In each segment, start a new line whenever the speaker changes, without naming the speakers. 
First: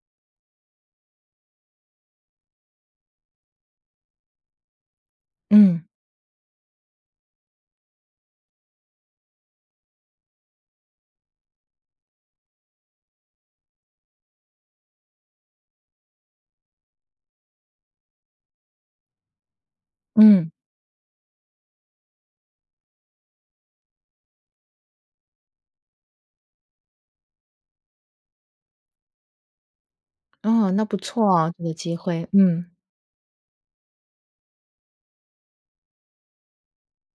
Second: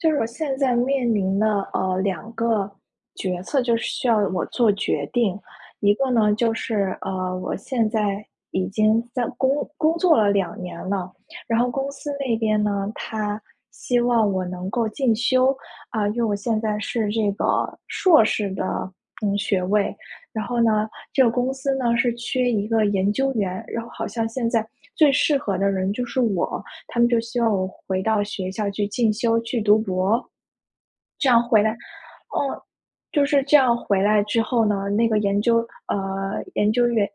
就是我现在面临的，呃，两个决策就是需要我做决定，
嗯。
一个呢就是，呃，我现在已经在工工作了2年了，然后公司那边呢，它希望我能够进修，啊，因为我现在是这个硕士的，嗯，学位。然
嗯。
后呢，这个公司呢，是缺一个研究员，然后好像现在最适合的人就是我，他们就希望我回到学校去进修、去读博。
哦，那不
这
错
样
啊，
回来
有机会，
哦，
嗯。
就是这样回来之后呢，那个研究呃研究员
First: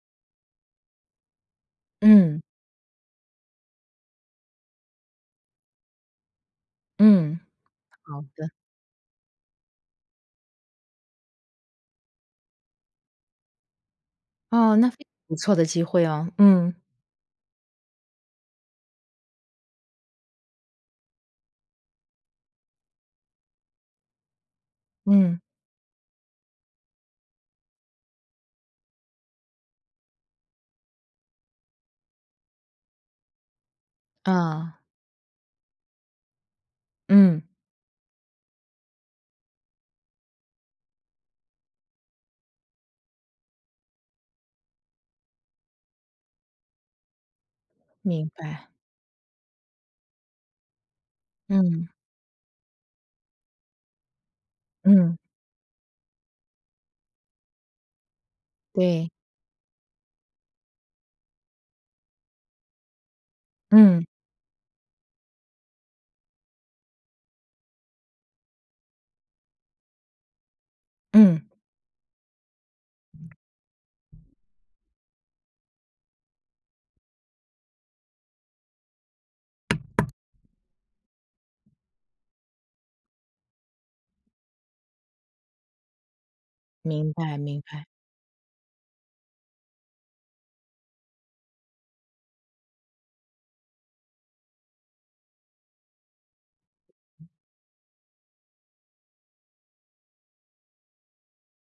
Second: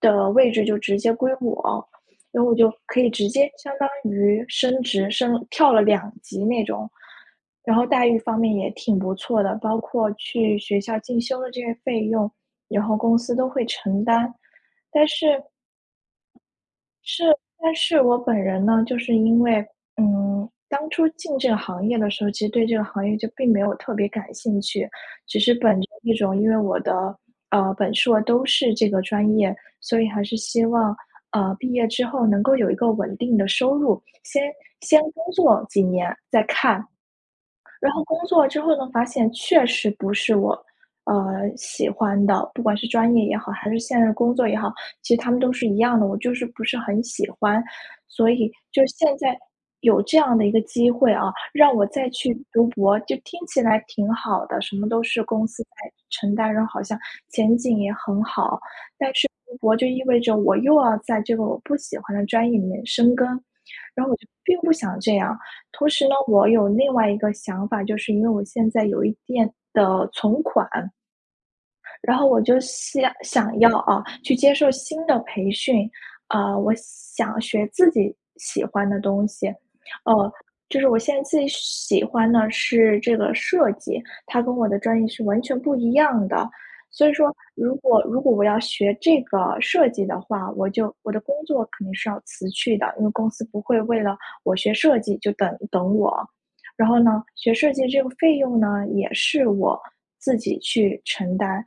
的位置就直接归我，
嗯。
然后我就可以直接相当于升职升跳了2级那种。
嗯，
然后待遇
好
方
的。
面也挺不错的，包括去学校进修的这些费用，然后公司都会承担。
哦，那非
但
常
是
不错的机会哦，嗯。
是，但是我本人呢，就是因为，嗯当初进这个行业的时候，其实对这个行业就并没有特别感兴趣，
嗯。
只是本着一种因为我的，呃，本硕都是这个专业，所以还是希望，呃，毕业之后能够有一个稳定的收入，先
嗯。
先工作几年再看。
嗯。
然后工作之后呢发现，确实不是我，呃，喜欢的，不管是专业也好，还是现任工作也好。其实他们都是一样的，我就是不是很喜欢。
明
所以
白。
就现在有这样的一个机会啊，让我
嗯。
再去读博就听起来挺好的，什么都
嗯。
是公司在承担，然后好像前景也很好。但
对。
是读博就意味着我又要在这个我不喜欢的专业里面深耕，
嗯。
然后我就并不想这样。同时呢，我有另外一个想法，就是因为我现在有一定的存款。
嗯。
然后我就想想要啊，去接受新的培训。呃，我想学自己喜欢的东西，哦，就是我现在最喜欢的是这个设计。它跟我的专业是完全不一样的，所
明
以说
白明
如
白。
果如果我要学这个设计的话，我就我的工作肯定是要辞去的。因为公司不会为了我学设计就等等我，然后呢，学设计这个费用呢，也是我自己去承担。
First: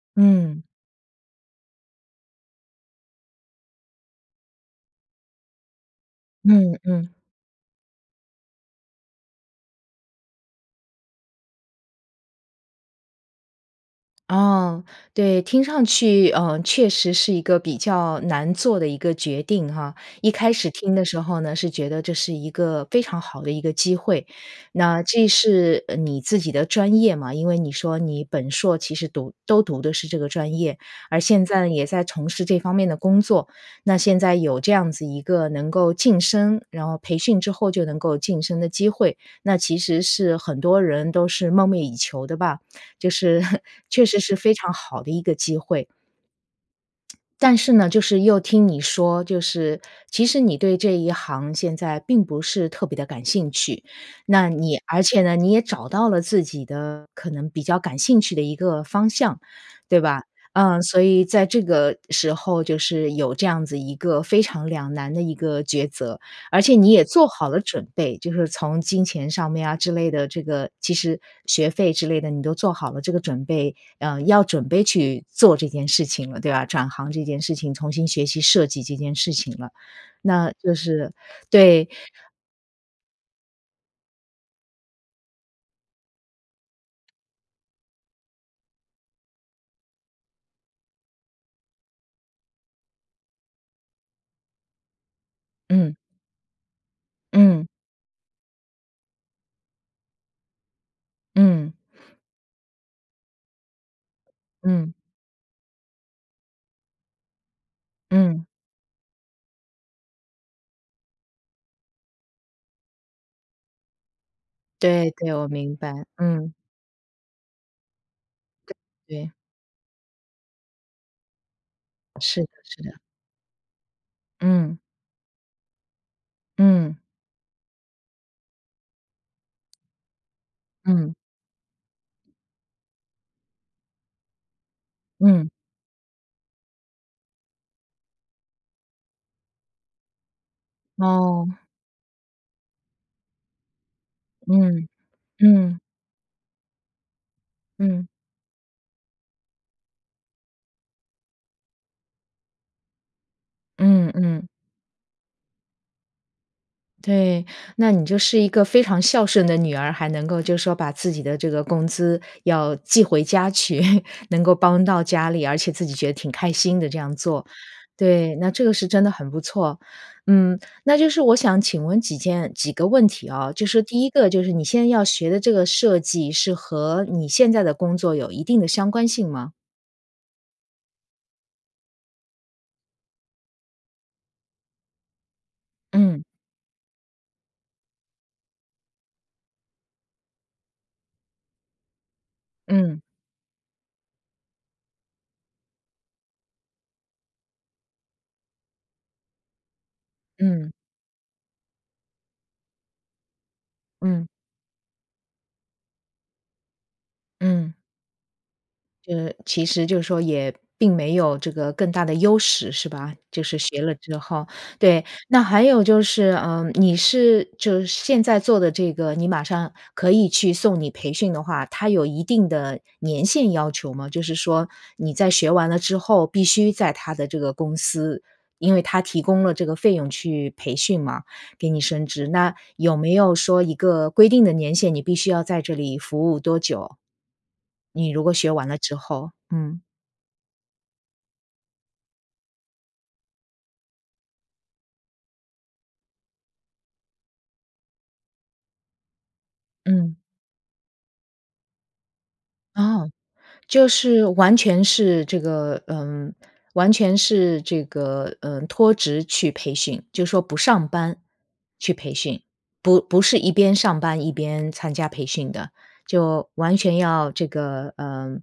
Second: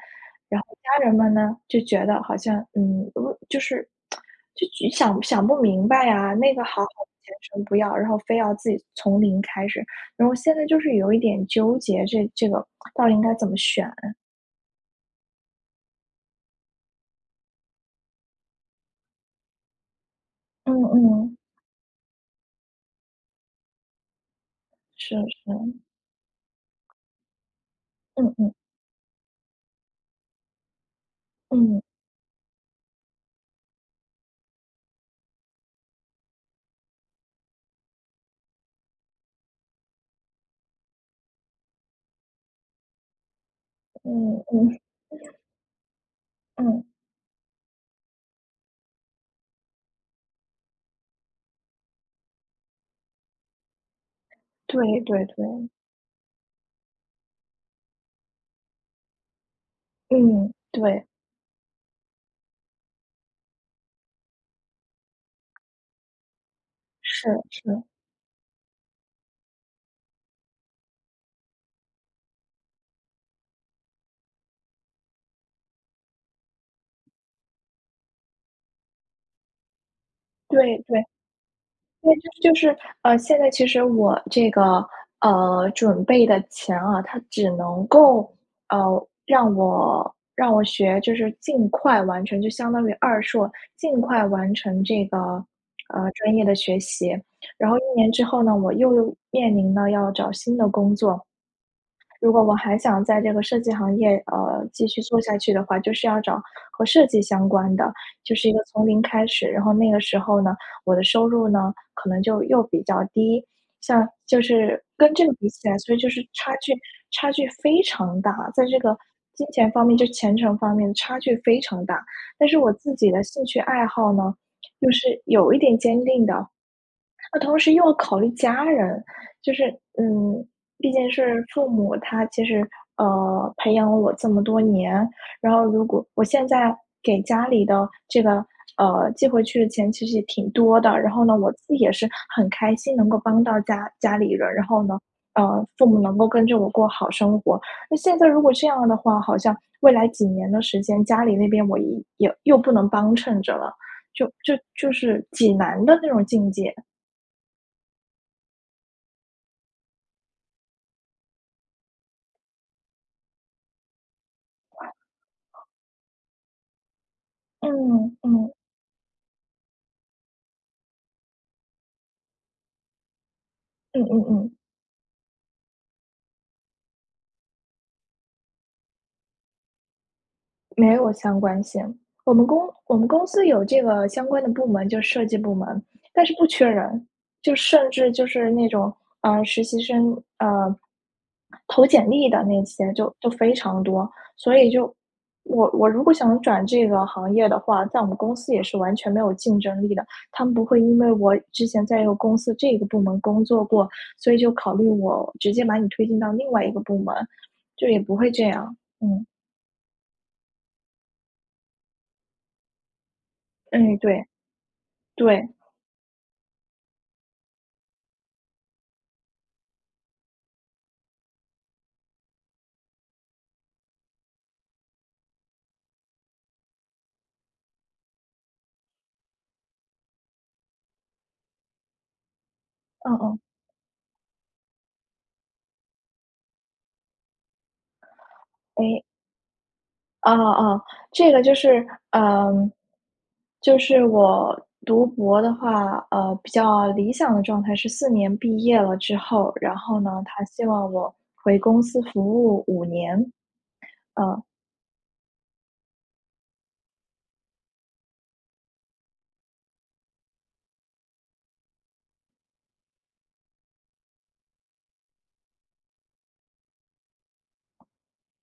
然
嗯。
后家人们呢，就觉得好像，嗯，就是 就想想不明白啊，那个
嗯
好好的
嗯。
前程不要，然后非要自己从零开始，然后现在就是有一点纠结，这这个到底应该怎么选？
哦，对。听上去，呃，确实是一个比较难做的一个决定啊。一开始
嗯
听的时
嗯。
候呢是觉得这是一个非常好的一个机会，那
是
这
是。
是，呃，你自己的专业嘛，因为你说你
嗯
本
嗯。
硕其实读都读的是这个专业。而现在呢，
嗯。
也在从事这方面的工作，那现在有这样子一个能够晋升然后培训之后就能够晋升的机会，那其实是很多人都是梦寐以求的吧，就是 确实是
嗯
非常
嗯。
好的一个机会。
嗯。
但是呢，就是又听你说，就是其实你对这一行现在并不是特别地感兴趣。那你
对
而且
对
呢，你也
对。
找到了自己的可能比较感兴趣的一个方向，对吧？
嗯，
呃，所
对。
以在这个时候就是有这样子一个非常两难的一个抉择，而且你也
是
做好了
是。
准备，就是从金钱上面啊之类的，这个其实学费之类的，你都做好了这个准备，呃，要准备去做这件事情了，对吧？转行这件事情，重新学习设计这件事情了，那就
对对，
是对。
就是就是，呃，现在其实我这个，呃，准备的钱啊，它只能够，呃，让我让我学就是尽快完成。就相当于二硕，尽快完成这个，
嗯。
呃，专业的学习，
嗯。
然后1年之后呢，我又面临了要找新的工作。
嗯。
如果我还想在这个设计行业，呃，继
嗯。
续做下去的话，就是要找和设计相关的，就
嗯。
是一个从零开始，然后那个时候呢，我的收入呢，可能就又比较低。像就是
对
跟这
对，
个
我
比起来，
明白，
所以就是
嗯。
差距差距非常大。在
感
这个
觉
金钱方面就前程方面差距非常大，
是的
但是我
是的。
自己的兴趣爱好呢，
嗯。
又是有一点坚定的，
嗯。
那同时又要考虑家人。就是，嗯，毕竟
嗯。
是父母，他其实，呃，培养了我这么多年，
嗯。
然后如果我现在给家里的这个，呃，寄回去的钱其实也挺多的。然后呢，我自
哦。
己也是很开心能够帮到家家里人。然后
嗯，
呢，呃，
嗯。
父母能够跟着我过好生活。那
嗯。
现在如果这样的话，好像未来几年的时间，家里那边我也也又不能帮衬着了，
嗯
就
嗯。
就就是挺难的那种境界。
对，那你就是一个非常孝顺的女儿，还能够就说把自己的这个工资要寄回家去，能够帮到家里。而且自己觉得挺开心的这样做，
嗯
对。那
嗯。
这个是真的很不错，嗯，那就是我想请问几件几个问题啊，就是第
嗯
一
嗯
个就是
嗯。
你现在要学的这个设计是和你现在的工作有一定的相关性吗？
没有相关性，我们公我们公司有这个相关的部门就设计部门，
嗯。
但是不缺人。就甚至就是那种，啊，实习生，啊，投简历的那些
嗯。
就就非常多。所以就我我如果想转这个行业的话，在我们公司也是完全没有竞争力的。他们不
嗯。
会因为我之前在一个公司这个部门工作过，
嗯。
所以就考虑我，直接把你推进到另外一个部门，
嗯。
就也不会这样。嗯。
呃，其实就是说也，并没有这个更大的优势，是吧？就是学了
哎，
之
对。
后，对。那
对。
还有就是，呃，你是就是现在做的这个，你马上可以去送你培训的话，它有一定的年限要求吗？就是说，你在学完了之后，必须在它的这个公司，因为它提供了这个费用去培训嘛，给你甚至。那有没
嗯
有
嗯。
说一个规定的年限，你必须要在这里服务多久？你如果学完了之
诶。
后，嗯。
哦哦哦，这个就是，嗯，就是我读博的话，呃，比较理想的状态是4年毕业了之后，然后
嗯。
呢，它希望我回公司服务5
哦，
年。
就是
嗯。
完全是这个嗯，完全是这个，嗯，脱职去培训，就说不上班，去培训。不不是一边上班一边参加培训的，就完全要这个，嗯，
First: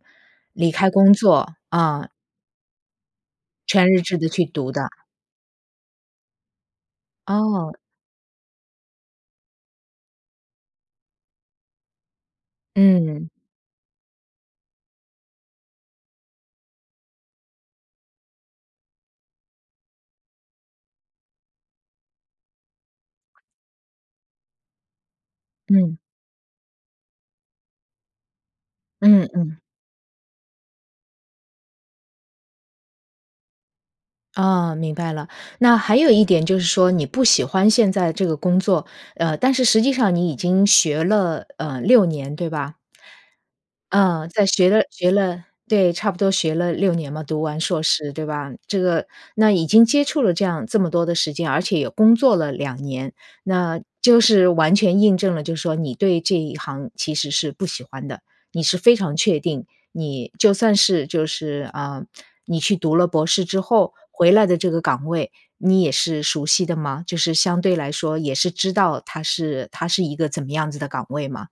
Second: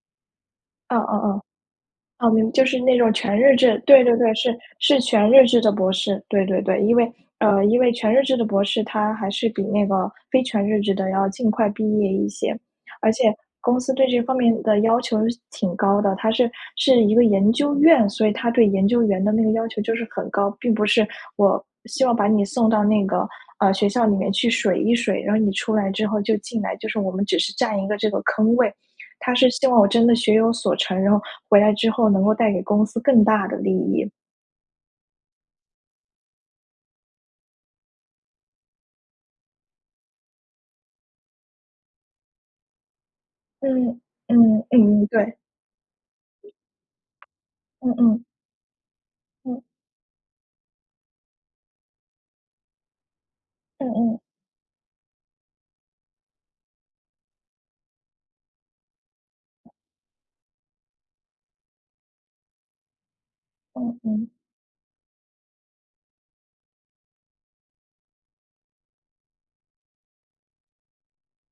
离开
嗯
工
嗯嗯，
作，啊。
嗯，明就是那种全日制，
全日
对对
制地
对，
去
是
读的。
是全日制的博士。对对对，因为呃，
哦。
因为全日制的博士它还是比那个非全日制的要尽快毕业一些。而且
嗯。
公司对这方面的要求是挺高的。它是是一个研究院，所以它对研究员的那个要求就是很高，并不是我希望把你送到那个，呃，学校里面去水一水，然后你出来
嗯。
之后就进来，就是我们只是占一个这个坑位。
嗯
它是
嗯。
希望我真的学有所成，然后回来之后能够带给公司更大的利益。
哦，明白了。那还有一点就是说，你不喜欢现在这个工作，呃，但是实际上你已经学了，呃，6年，对吧？
嗯，
呃，在
嗯，
学了
嗯，
学
对。
了对，差不多学了6年嘛，读完硕
嗯
士，
嗯。
对吧？这个那
嗯。
已经接触了这样这么多的时间，而且也工作了2年，那
嗯
就
嗯。
是完全印证了就说你对这一行其实是不喜欢的。你是非常确定，你就算是就是，呃，你去读了博士之后，
嗯嗯。
回来的这个岗位，你也是熟悉的吗？就是相对来说也是知道它是它是一个怎么样子的岗位吗？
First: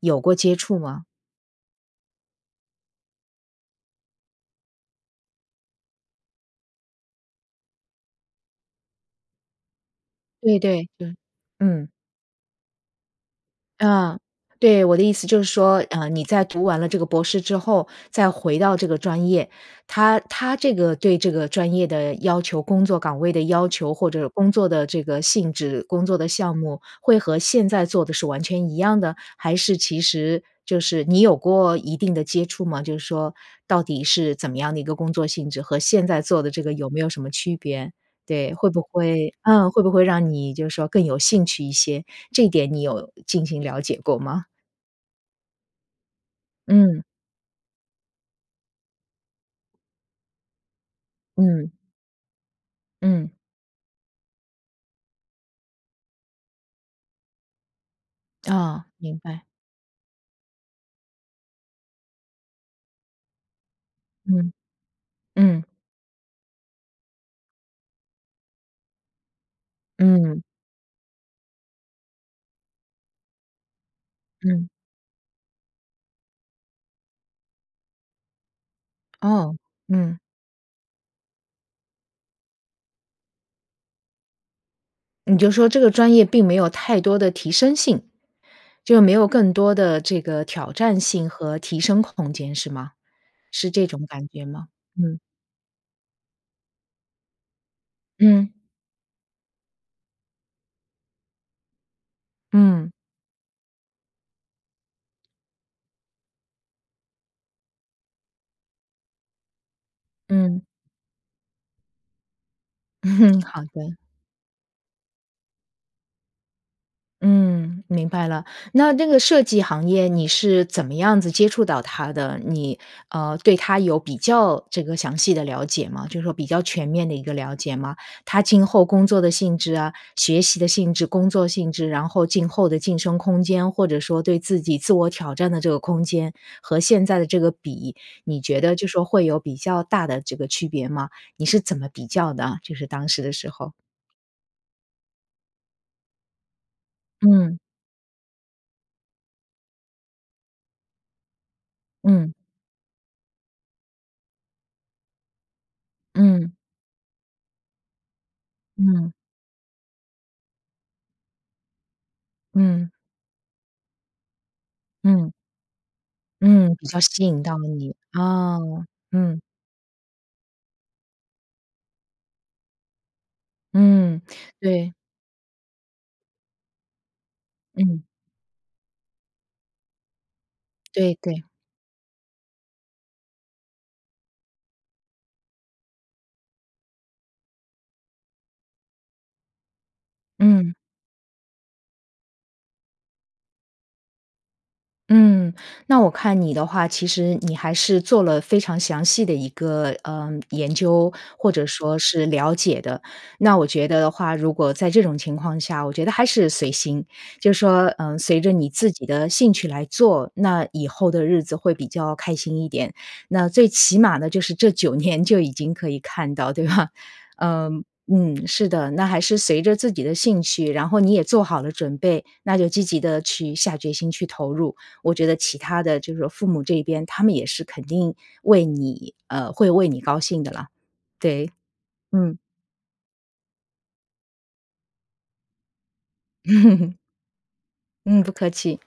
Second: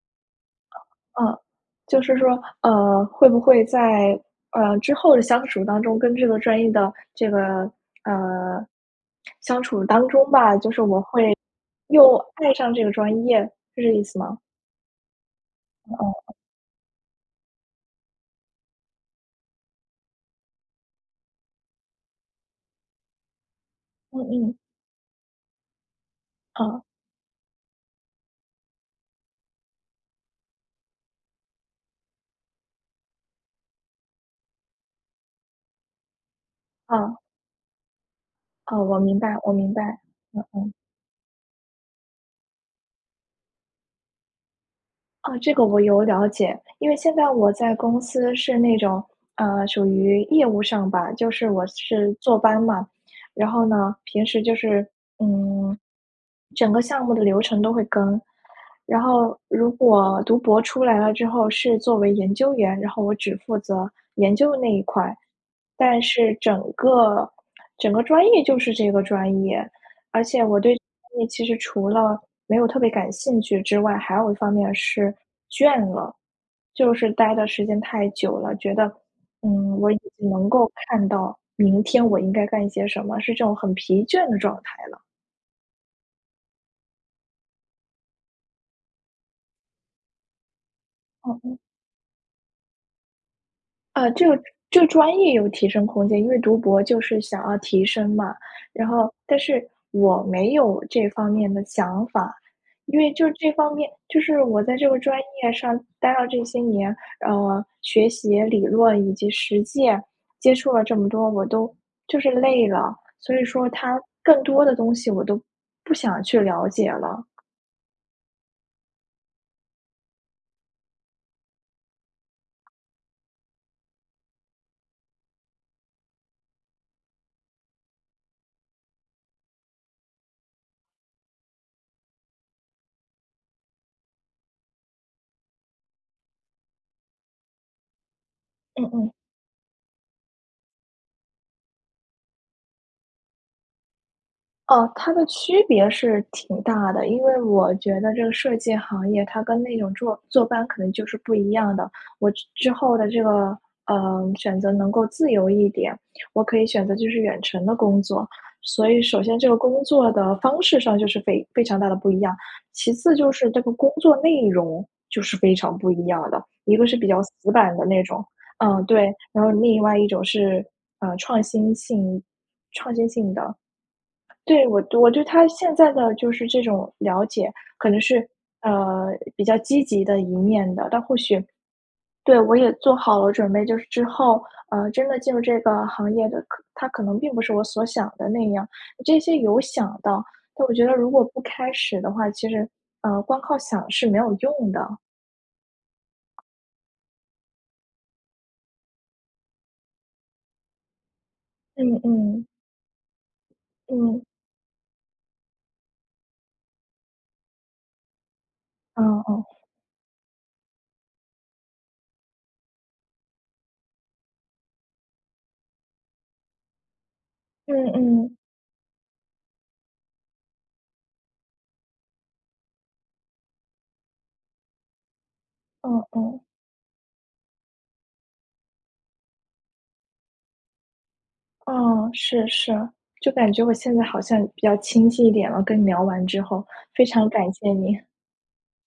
有过接触吗？
呃，就是说，呃，会不会在，呃，之后的相处当中跟这个专业的这个，呃，相处当中吧，
对
就是
对，
我
嗯，
会，
嗯。
又爱上这个专业，是这意
嗯，
思吗？
对，我的意思就是说，呃，你
嗯。
在读完了这个博士之后，再回到这个专业，它它这个对这个专业的要求，工作岗位的要求，或
嗯
者工
嗯。
作的这个性质，工作的项目，
嗯。
会和现在做的是完全一样的？还是其实就是你有过一定地接触吗？就是说，到底是怎么样的一个工作性质，和现在做的这个有没有
嗯。
什么区别？对，会不
哦，我明白
会
我
嗯，
明
会不
白，
会让你
嗯
就
嗯。
是说更有兴趣一些，这点你有进行了解过吗？
啊，这个我有了解。因为
嗯。
现在我在公司是那种，呃，属于业务上吧，就是我
嗯。
是坐班嘛。
嗯。
然后呢，平时就是，嗯，整个项目的流程都会跟。
哦，
然
明
后
白。
如果读博出来了之后是作为研究员，然后我只负责研究
嗯，
的那一块。
嗯。
但是整个整个专业就是这个专业，而
嗯。
且我对专业其实除了没有特别感兴趣之外，还有一方面
嗯。
儿是，倦了，就是呆的时间太久了，觉得，
哦，
嗯，我已
嗯。
经能够看到明天我应该干些什么，是这种很疲倦的状态了。
你就说这个专业并没有太多的提升性，就没有更多的这个挑战性
好的。
和提升空间是吗？是这种
呃，
感
这个
觉吗？
这个专
嗯。
业有提升空间，因为读博就是想要提升嘛。
嗯。
然后，但是我没有这方面的想法，
嗯。
因为就这方面就是我在这个专业上待了这些年，呃，学习理论以及实践接
嗯。
触了这么多，我都就是累了。所以
好
说
的。
它更多的东西我都不想去了解了。
嗯，明白了。那那个设计行业你是怎么样子接触到它的？你，呃，对它有比较这个详细的了解吗，就说比较全面的一个了解吗？它今后工作的性质啊、学习的性质、工作性质，然后今后的晋升空间，或者说对自己自我挑战的这个空间，和现在的这个比，你觉得就
嗯
说
嗯。
会有比较大的这个区别吗？你是怎么比较的，就是当时的时候？
哦，它的区别是挺大的。因为
嗯。
我觉得这个设计行业它跟那种坐坐班可能就是不一样的。我
嗯。
之之后的这个，呃，选择能够自由一点，我
嗯。
可以选择就是远程的工作。所以
嗯。
首先这个工作的方式上就是非非常大的不一样。
嗯。
其次就是这个工作内容，就
嗯。
是非常不一样的。一
嗯，
个
比
是
较
比较
吸引
死
到
板的
你，
那种，
啊，
呃，对，
嗯。
然后另外一种是，呃，创新性创新性的。
嗯，
对，我
对。
我对它现在的就是这种了解可能
嗯。
是，呃，比较积极的一面的。但
对
或许
对。
对我也做好了准备，就是之后，呃，真的进入这个行业的，它可能并不是我所想的那样，这些有想到，但我
嗯。
觉得如果不开始的话，其实，呃，光靠想是没有用的。
嗯。那我看你的话，其实你还是做了非常详细的一个，呃，研究，或者
嗯
说是
嗯。
了解的。那我觉得的
嗯。
话，如果在这种情况下，我觉得还是随心。就说，呃，随着你自
哦
己的
哦。
兴趣来做，那以后的日子会比较开心一点。那最起码呢就是这9年就已经可以看到，对吧？呃，
嗯嗯。
嗯，是的，那还是随着自己的兴趣，然后你也做好了准备，那就积极地去下决心去投入。我觉得其他的
哦
就是
哦。
父母这一边，他们也是肯定为你呃，会为你高兴的啦，对。
哦，
嗯。
是是，就感觉我现在好像比较清晰一点了，跟你聊完之后，非常感谢你。
嗯，不客气。